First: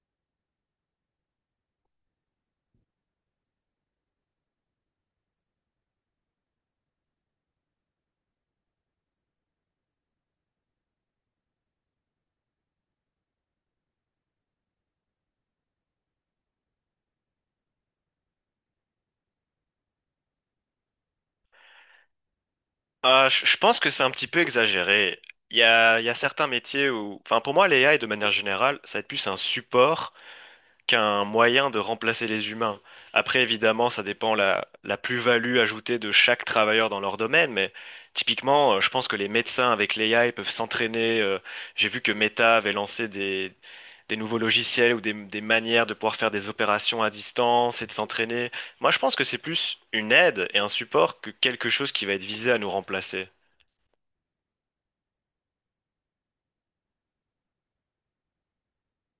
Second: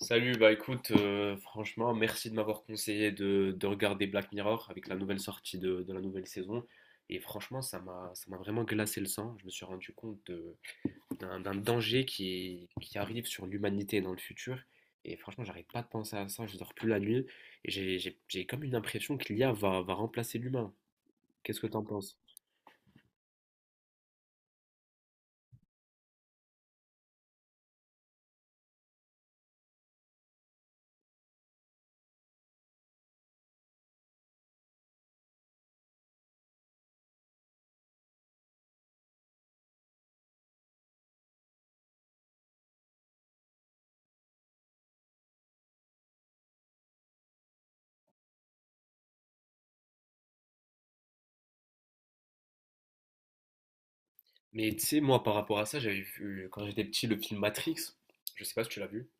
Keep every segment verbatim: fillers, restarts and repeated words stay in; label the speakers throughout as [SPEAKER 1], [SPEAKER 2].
[SPEAKER 1] Salut. Bah écoute, euh, franchement, merci de m'avoir conseillé de, de regarder Black Mirror avec la nouvelle sortie de, de la nouvelle saison. Et franchement, ça m'a, ça m'a vraiment glacé le sang. Je me suis rendu compte de- d'un, d'un danger qui, qui arrive sur l'humanité dans le futur. Et franchement, j'arrête pas de penser à ça, je dors plus la nuit. Et j'ai, j'ai- j'ai comme une impression que l'I a va, va remplacer l'humain. Qu'est-ce que t'en penses?
[SPEAKER 2] Euh, je je pense que c'est un petit peu exagéré. Il y a, il y a certains métiers où, enfin pour moi, l'A I de manière générale, ça va être plus un support qu'un moyen de remplacer les humains. Après, évidemment, ça dépend la, la plus-value ajoutée de chaque travailleur dans leur domaine, mais typiquement, euh, je pense que les médecins avec l'A I peuvent s'entraîner. Euh, j'ai vu que Meta avait lancé des, des nouveaux logiciels ou des, des manières de pouvoir faire des opérations à distance et de s'entraîner. Moi, je pense que c'est plus une aide et un support que quelque chose qui va être visé à nous remplacer.
[SPEAKER 1] Mais tu sais, moi, par rapport à ça, j'avais vu, quand j'étais petit, le film Matrix. Je sais pas si tu l'as vu.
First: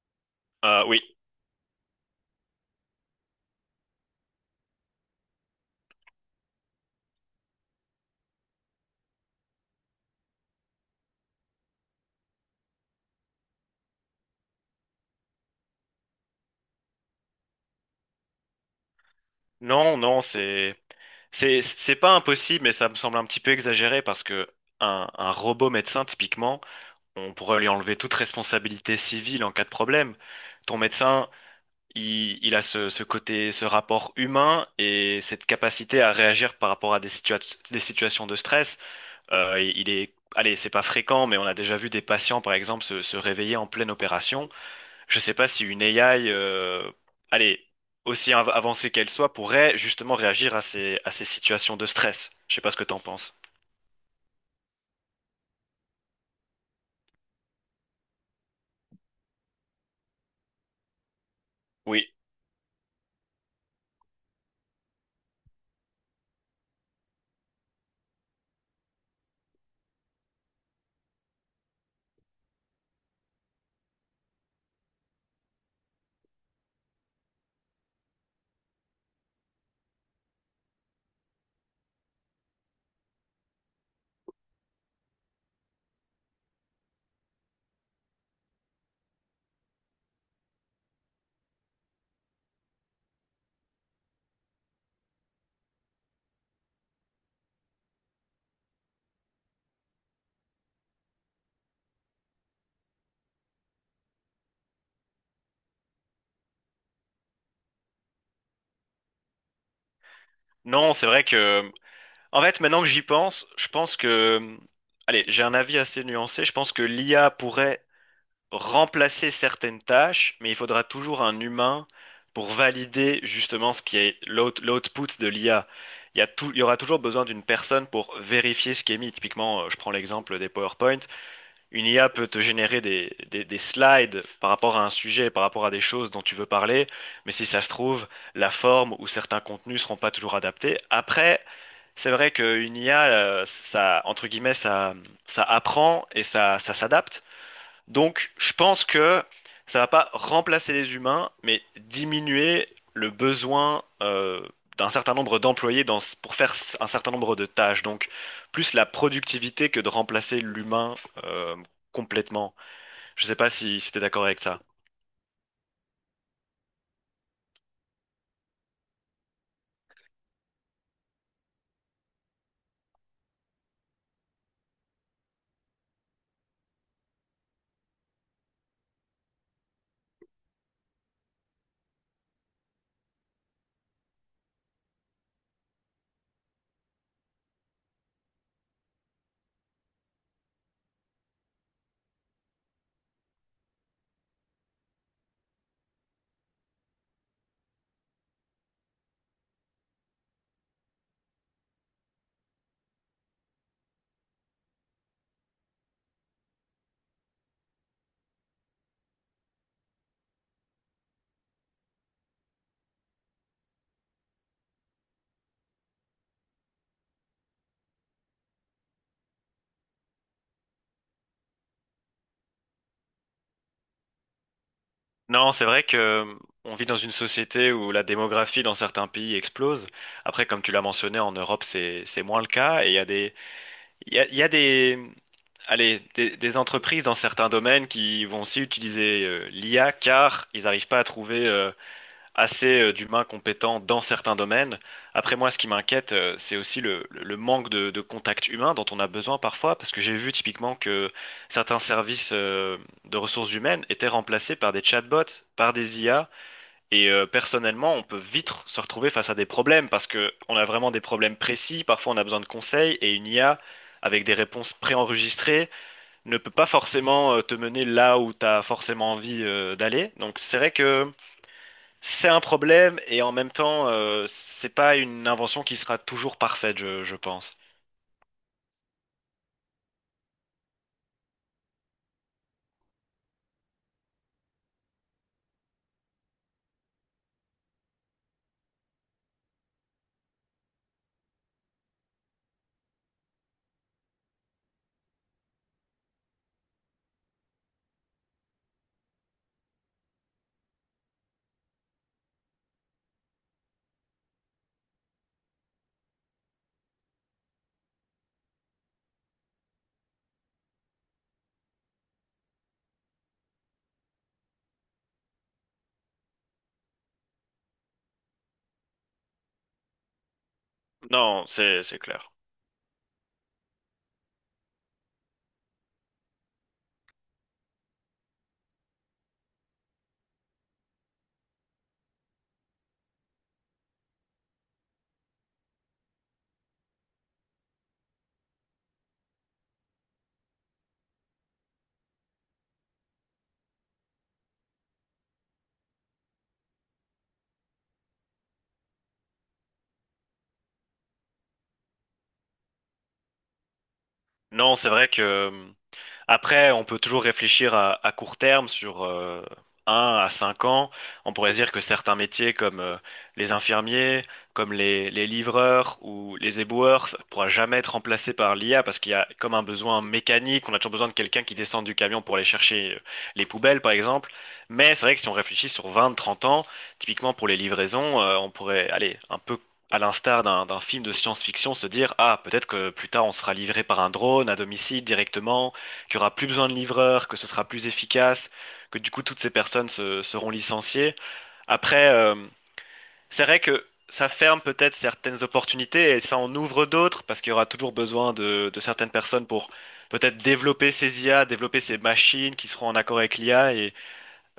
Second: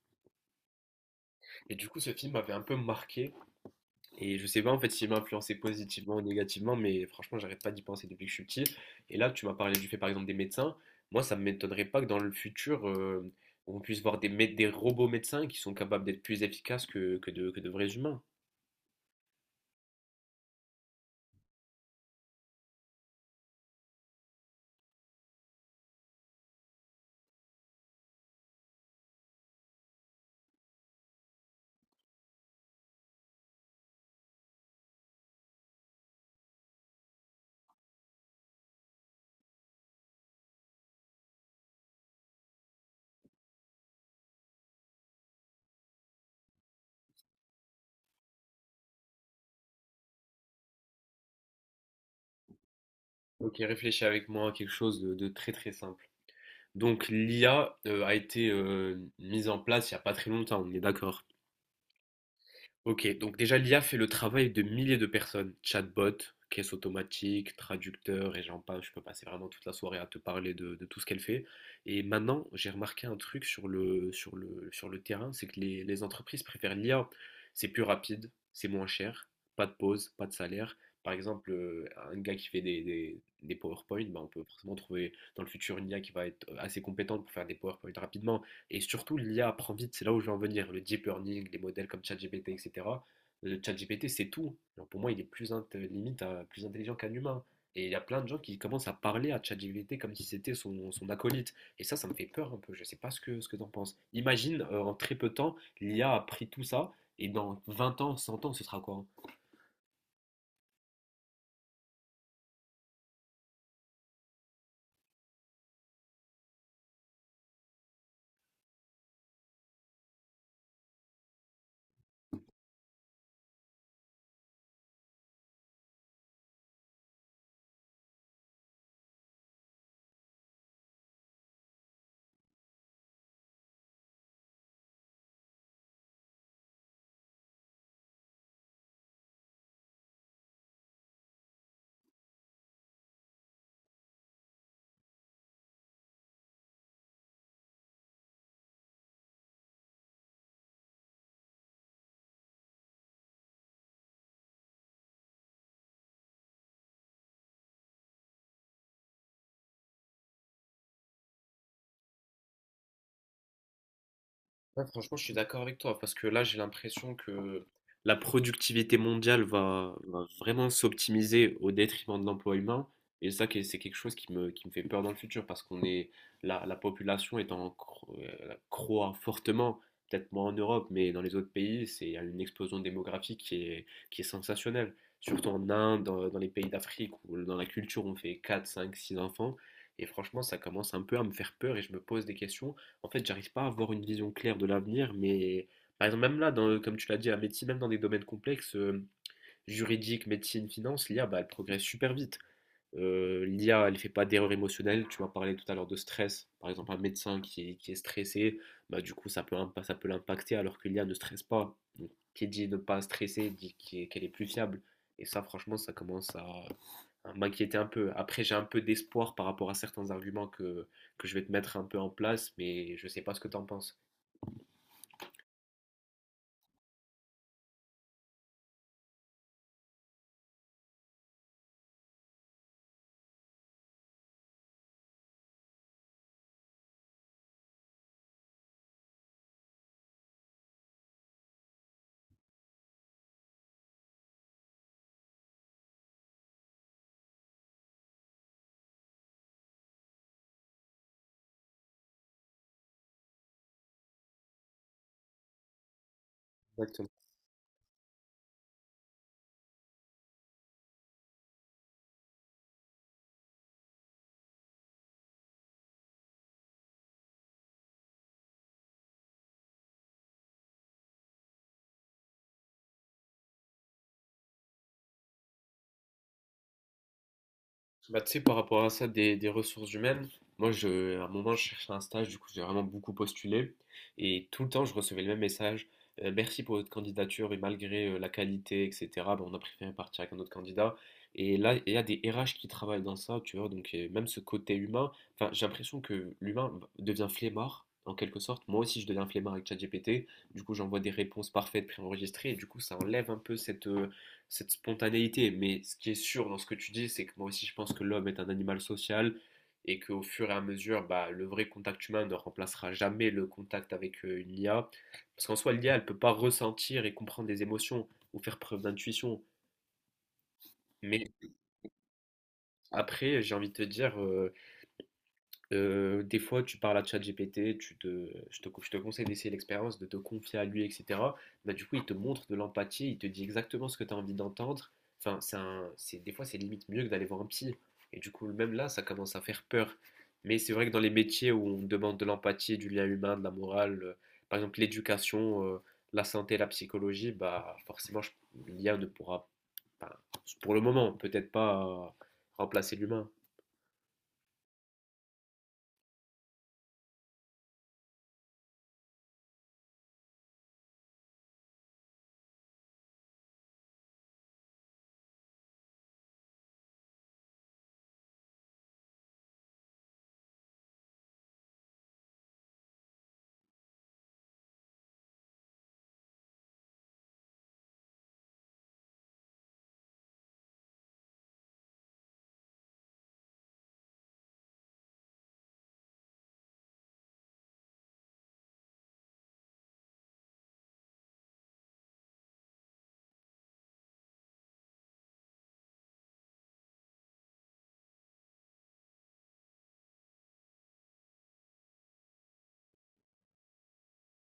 [SPEAKER 2] Euh, oui.
[SPEAKER 1] Et du coup, ce film m'avait un peu marqué. Et je sais pas en fait s'il m'a influencé positivement ou négativement, mais franchement, j'arrête pas d'y penser depuis que je suis petit. Et là, tu m'as parlé du fait par exemple des médecins. Moi, ça m'étonnerait pas que dans le futur, euh, on puisse voir des, mé- des robots médecins qui sont capables d'être plus efficaces que, que de, que de vrais humains.
[SPEAKER 2] Non, non, c'est c'est c'est pas impossible, mais ça me semble un petit peu exagéré parce que un, un robot médecin, typiquement, on pourrait lui enlever toute responsabilité civile en cas de problème. Ton médecin, il, il a ce, ce côté, ce rapport humain et cette capacité à réagir par rapport à des situa- des situations de stress. Euh, il est, allez, c'est pas fréquent, mais on a déjà vu des patients, par exemple, se, se réveiller en pleine opération. Je sais pas si une A I, euh, allez, aussi av- avancée qu'elle soit, pourrait justement réagir à ces, à ces situations de stress. Je sais pas ce que t'en penses.
[SPEAKER 1] Ok, réfléchis avec moi à quelque chose de, de très très simple. Donc, l'i a euh, a été euh, mise en place il n'y a pas très longtemps, on est d'accord.
[SPEAKER 2] Oui.
[SPEAKER 1] Ok, donc déjà l'i a fait le travail de milliers de personnes. Chatbot, caisse automatique, traducteur et j'en passe. Je peux passer vraiment toute la soirée à te parler de, de tout ce qu'elle fait. Et maintenant, j'ai remarqué un truc sur le, sur le, sur le terrain, c'est que les, les entreprises préfèrent l'i a. C'est plus rapide, c'est moins cher, pas de pause, pas de salaire. Par exemple, euh, un gars qui fait des, des, des PowerPoint, bah, on peut forcément trouver dans le futur une i a qui va être assez compétente pour faire des PowerPoint rapidement. Et surtout, l'i a apprend vite, c'est là où je veux en venir. Le deep learning, les modèles comme ChatGPT, et cetera. Le ChatGPT, c'est tout. Alors pour moi, il est plus int- limite euh, plus intelligent qu'un humain. Et il y a plein de gens qui commencent à parler à ChatGPT comme si c'était son, son acolyte. Et ça, ça me fait peur un peu. Je ne sais pas ce que, ce que t'en penses. Imagine, euh, en très peu de temps, l'IA a a pris tout ça. Et dans vingt ans, cent ans, ce sera quoi? Hein?
[SPEAKER 2] Non, c'est vrai que, en fait, maintenant que j'y pense, je pense que, allez, j'ai un avis assez nuancé. Je pense que l'I A pourrait remplacer certaines tâches, mais il faudra toujours un humain pour valider justement ce qui est l'out- l'output de l'I A. Il y a tout- il y aura toujours besoin d'une personne pour vérifier ce qui est mis. Typiquement, euh, je prends l'exemple des PowerPoint. Une I A peut te générer des, des, des slides par rapport à un sujet, par rapport à des choses dont tu veux parler, mais si ça se trouve, la forme ou certains contenus seront pas toujours adaptés. Après, c'est vrai qu'une I A, euh, ça, entre guillemets, ça, ça apprend et ça, ça s'adapte. Donc, je pense que ça va pas remplacer les humains, mais diminuer le besoin euh, d'un certain nombre d'employés dans, pour faire s- un certain nombre de tâches. Donc, plus la productivité que de remplacer l'humain euh, complètement. Je sais pas si, si t'es d'accord avec ça.
[SPEAKER 1] Ouais, franchement, je suis d'accord avec toi parce que là, j'ai l'impression que la productivité mondiale va, va vraiment s'optimiser au détriment de l'emploi humain. Et ça, que- c'est quelque chose qui me, qui me fait peur dans le futur parce qu'on est, la, la population est en, cro- euh, croît fortement, peut-être moins en Europe, mais dans les autres pays, c'est il y a une explosion démographique qui est, qui est sensationnelle. Surtout en Inde, dans, dans les pays d'Afrique où dans la culture, on fait quatre cinq six enfants. Et franchement, ça commence un peu à me faire peur et je me pose des questions. En fait, j'arrive pas à avoir une vision claire de l'avenir, mais par exemple, même là, dans, comme tu l'as dit, la médecine, même dans des domaines complexes, euh, juridique, médecine, finance, l'i a, bah, elle progresse super vite. Euh, L'i a, elle fait pas d'erreur émotionnelle. Tu m'as parlé tout à l'heure de stress. Par exemple, un médecin qui est, qui est stressé, bah, du coup, ça peut, impa- ça peut l'impacter alors que l'i a ne stresse pas. Donc, qui dit ne pas stresser, dit qu'elle est, qu'elle est plus fiable. Et ça, franchement, ça commence à, hein, m'inquiéter un peu. Après, j'ai un peu d'espoir par rapport à certains arguments que, que je vais te mettre un peu en place, mais je ne sais pas ce que tu en penses.
[SPEAKER 2] Non, c'est vrai que euh, on vit dans une société où la démographie dans certains pays explose. Après, comme tu l'as mentionné, en Europe, c'est c'est moins le cas. Et il y a des il y a, il y a des allez des, des entreprises dans certains domaines qui vont aussi utiliser euh, l'I A car ils n'arrivent pas à trouver euh, assez euh, d'humains compétents dans certains domaines. Après moi, ce qui m'inquiète, euh, c'est aussi le, le manque de, de contact humain dont on a besoin parfois, parce que j'ai vu typiquement que certains services euh, de ressources humaines étaient remplacés par des chatbots, par des I A, et
[SPEAKER 1] Exactement.
[SPEAKER 2] euh, personnellement, on peut vite se retrouver face à des problèmes, parce que on a vraiment des problèmes précis, parfois on a besoin de conseils, et une I A avec des réponses préenregistrées, ne peut pas forcément euh, te mener là où tu as forcément envie euh, d'aller. Donc c'est vrai que c'est un problème et en même temps, euh, c'est pas une invention qui sera toujours parfaite, je, je pense.
[SPEAKER 1] Bah, tu sais, par rapport à ça, des, des ressources humaines, moi, je, à un moment, je cherchais un stage, du coup, j'ai vraiment beaucoup postulé. Et tout le temps, je recevais le même message. Euh, merci pour votre candidature et malgré euh, la qualité, et cetera, bah, on a préféré partir avec un autre candidat. Et là, il y a des R H qui travaillent dans ça, tu vois, donc euh, même ce côté humain, enfin, j'ai l'impression que l'humain devient flemmard, en quelque sorte. Moi aussi, je deviens flemmard avec ChatGPT. Du coup, j'envoie des réponses parfaites préenregistrées et du coup, ça enlève un peu cette, euh, cette spontanéité. Mais ce qui est sûr dans ce que tu dis, c'est que moi aussi, je pense que l'homme est un animal social et qu'au fur et à mesure, bah, le vrai contact humain ne remplacera jamais le contact avec euh, une i a. Parce qu'en soi, l'i a, elle ne peut pas ressentir et comprendre les émotions ou faire preuve d'intuition. Mais
[SPEAKER 2] Non, c'est c'est clair.
[SPEAKER 1] après, j'ai envie de te dire, euh, Heu, des fois, tu parles à ChatGPT, tu te je te je te conseille d'essayer l'expérience, de te confier à lui et cetera. Bah, du coup, il te montre de l'empathie, il te dit exactement ce que tu as envie d'entendre. Enfin, c'est un c'est des fois, c'est limite mieux que d'aller voir un psy et du coup, même là, ça commence à faire peur. Mais c'est vrai que dans les métiers où on demande de l'empathie, du lien humain, de la morale, heu, par exemple l'éducation, heu, la santé, la psychologie, bah, forcément, je l'i a ne pourra, enfin, pour le moment, peut-être pas euh, remplacer l'humain.
[SPEAKER 2] Non, c'est vrai que. Après, on peut toujours réfléchir à, à court terme sur euh, un à cinq ans. On pourrait se dire que certains métiers comme euh, les infirmiers, comme les, les livreurs ou les éboueurs, ça ne pourra jamais être remplacé par l'I A parce qu'il y a comme un besoin mécanique. On a toujours besoin de quelqu'un qui descende du camion pour aller chercher euh, les poubelles, par exemple. Mais c'est vrai que si on réfléchit sur vingt, trente ans, typiquement pour les livraisons, euh, on pourrait aller un peu à l'instar d'un d'un film de science-fiction, se dire, ah, peut-être que plus tard on sera livré par un drone à domicile directement, qu'il y aura plus besoin de livreurs, que ce sera plus efficace, que du coup toutes ces personnes se- seront licenciées. Après, euh, c'est vrai que ça ferme peut-être certaines opportunités et ça en ouvre d'autres parce qu'il y aura toujours besoin de, de certaines personnes pour peut-être développer ces I A, développer ces machines qui seront en accord avec l'I A et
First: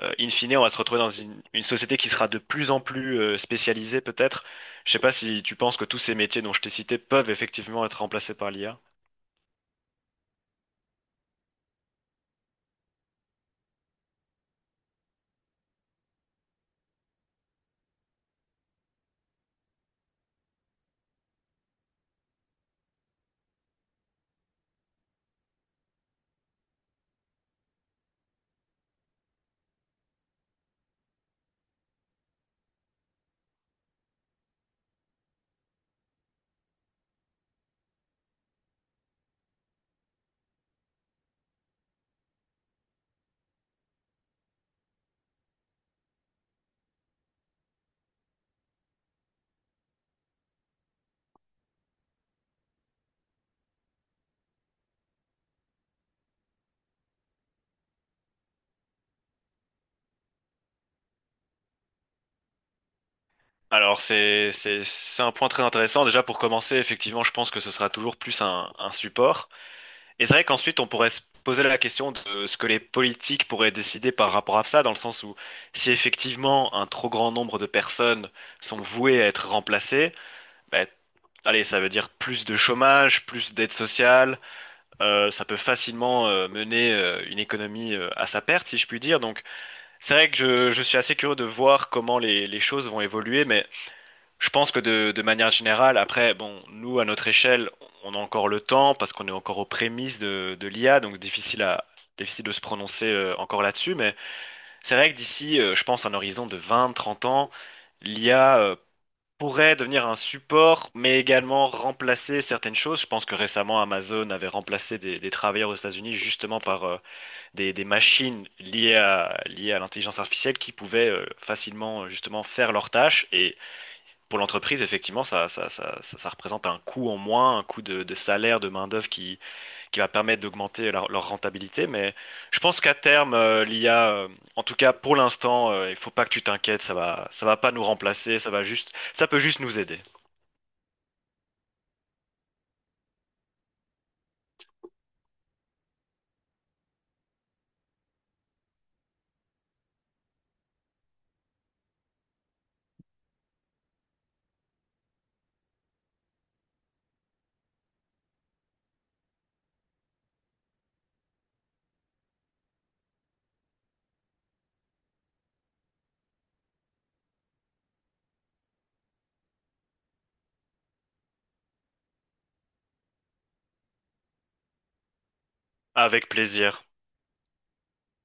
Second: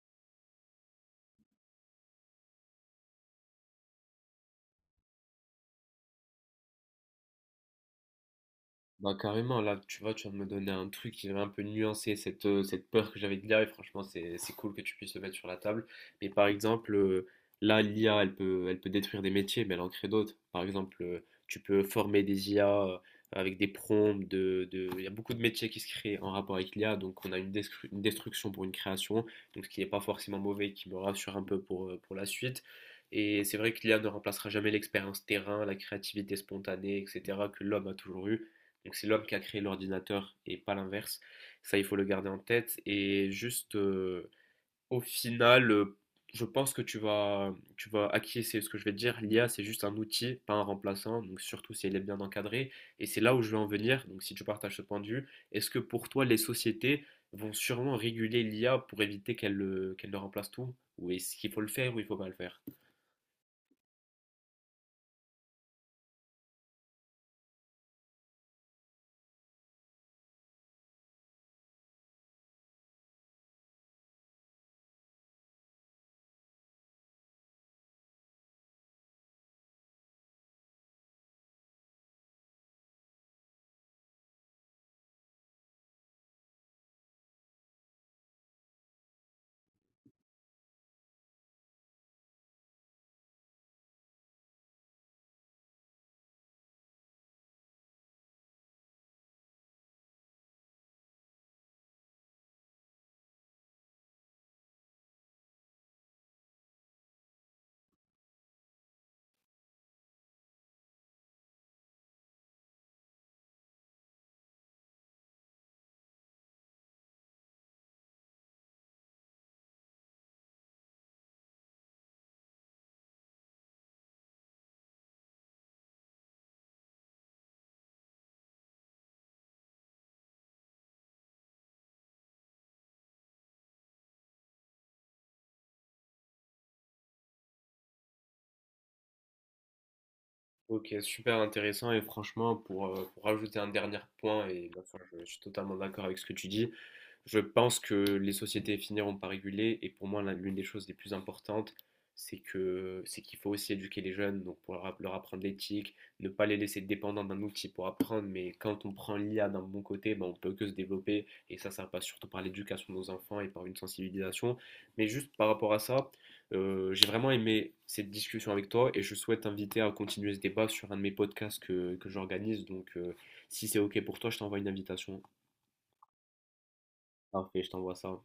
[SPEAKER 2] euh, in fine on va se retrouver dans une, une société qui sera de plus en plus euh, spécialisée peut-être. Je sais pas si tu penses que tous ces métiers dont je t'ai cités peuvent effectivement être remplacés par l'I A.
[SPEAKER 1] Bah carrément, là tu vois, tu viens de me donner un truc qui va un peu nuancer cette, euh, cette peur que j'avais de l'i a et franchement c'est c'est cool que tu puisses le mettre sur la table. Mais par exemple, euh, là l'i a elle peut, elle peut détruire des métiers mais elle en crée d'autres. Par exemple, euh, tu peux former des i a euh, avec des prompts, de, de... il y a beaucoup de métiers qui se créent en rapport avec l'i a donc on a une, destru- une destruction pour une création, donc ce qui n'est pas forcément mauvais, qui me rassure un peu pour, euh, pour la suite. Et c'est vrai que l'i a ne remplacera jamais l'expérience terrain, la créativité spontanée, et cetera que l'homme a toujours eu. Donc c'est l'homme qui a créé l'ordinateur et pas l'inverse. Ça, il faut le garder en tête. Et juste, euh, au final, euh, je pense que tu vas, tu vas acquiescer à ce que je vais te dire. L'i a, c'est juste un outil, pas un remplaçant. Donc surtout si elle est bien encadrée. Et c'est là où je veux en venir. Donc si tu partages ce point de vue, est-ce que pour toi, les sociétés vont sûrement réguler l'i a pour éviter qu'elle euh, qu'elle ne remplace tout? Ou est-ce qu'il faut le faire ou il faut pas le faire?
[SPEAKER 2] Alors c'est c'est c'est un point très intéressant. Déjà pour commencer, effectivement, je pense que ce sera toujours plus un, un support. Et c'est vrai qu'ensuite on pourrait se poser la question de ce que les politiques pourraient décider par rapport à ça, dans le sens où si effectivement un trop grand nombre de personnes sont vouées à être remplacées, bah, allez, ça veut dire plus de chômage, plus d'aide sociale. euh, ça peut facilement euh, mener euh, une économie euh, à sa perte, si je puis dire. Donc, c'est vrai que je, je suis assez curieux de voir comment les, les choses vont évoluer, mais je pense que de, de manière générale, après, bon, nous, à notre échelle, on a encore le temps parce qu'on est encore aux prémices de, de l'I A, donc difficile à, difficile de se prononcer euh, encore là-dessus, mais c'est vrai que d'ici, euh, je pense, un horizon de vingt, trente ans, l'I A pourrait devenir un support, mais également remplacer certaines choses. Je pense que récemment, Amazon avait remplacé des, des travailleurs aux États-Unis justement par euh, des, des machines liées à, liées à l'intelligence artificielle qui pouvaient euh, facilement euh, justement faire leurs tâches. Et pour l'entreprise, effectivement, ça, ça, ça, ça, ça représente un coût en moins, un coût de, de salaire, de main-d'œuvre qui, qui va permettre d'augmenter leur, leur rentabilité. Mais je pense qu'à terme, euh, l'I A, euh, en tout cas pour l'instant, euh, il faut pas que tu t'inquiètes, ça va, ça va pas nous remplacer, ça va juste, ça peut juste nous aider.
[SPEAKER 1] Ok, super intéressant et franchement, pour, euh, pour rajouter un dernier point, et bien sûr, je, je suis totalement d'accord avec ce que tu dis. Je pense que les sociétés finiront par réguler et pour moi l'un- l'une des choses les plus importantes, c'est que c'est qu'il faut aussi éduquer les jeunes, donc pour leur, app- leur apprendre l'éthique, ne pas les laisser dépendants d'un outil pour apprendre, mais quand on prend l'i a d'un bon côté, ben, on peut que se développer et ça, ça passe surtout par l'éducation de nos enfants et par une sensibilisation. Mais juste par rapport à ça, euh, j'ai vraiment aimé cette discussion avec toi et je souhaite t'inviter à continuer ce débat sur un de mes podcasts que, que j'organise, donc euh, si c'est ok pour toi, je t'envoie une invitation.
[SPEAKER 2] Avec plaisir.
[SPEAKER 1] Parfait, je t'envoie ça.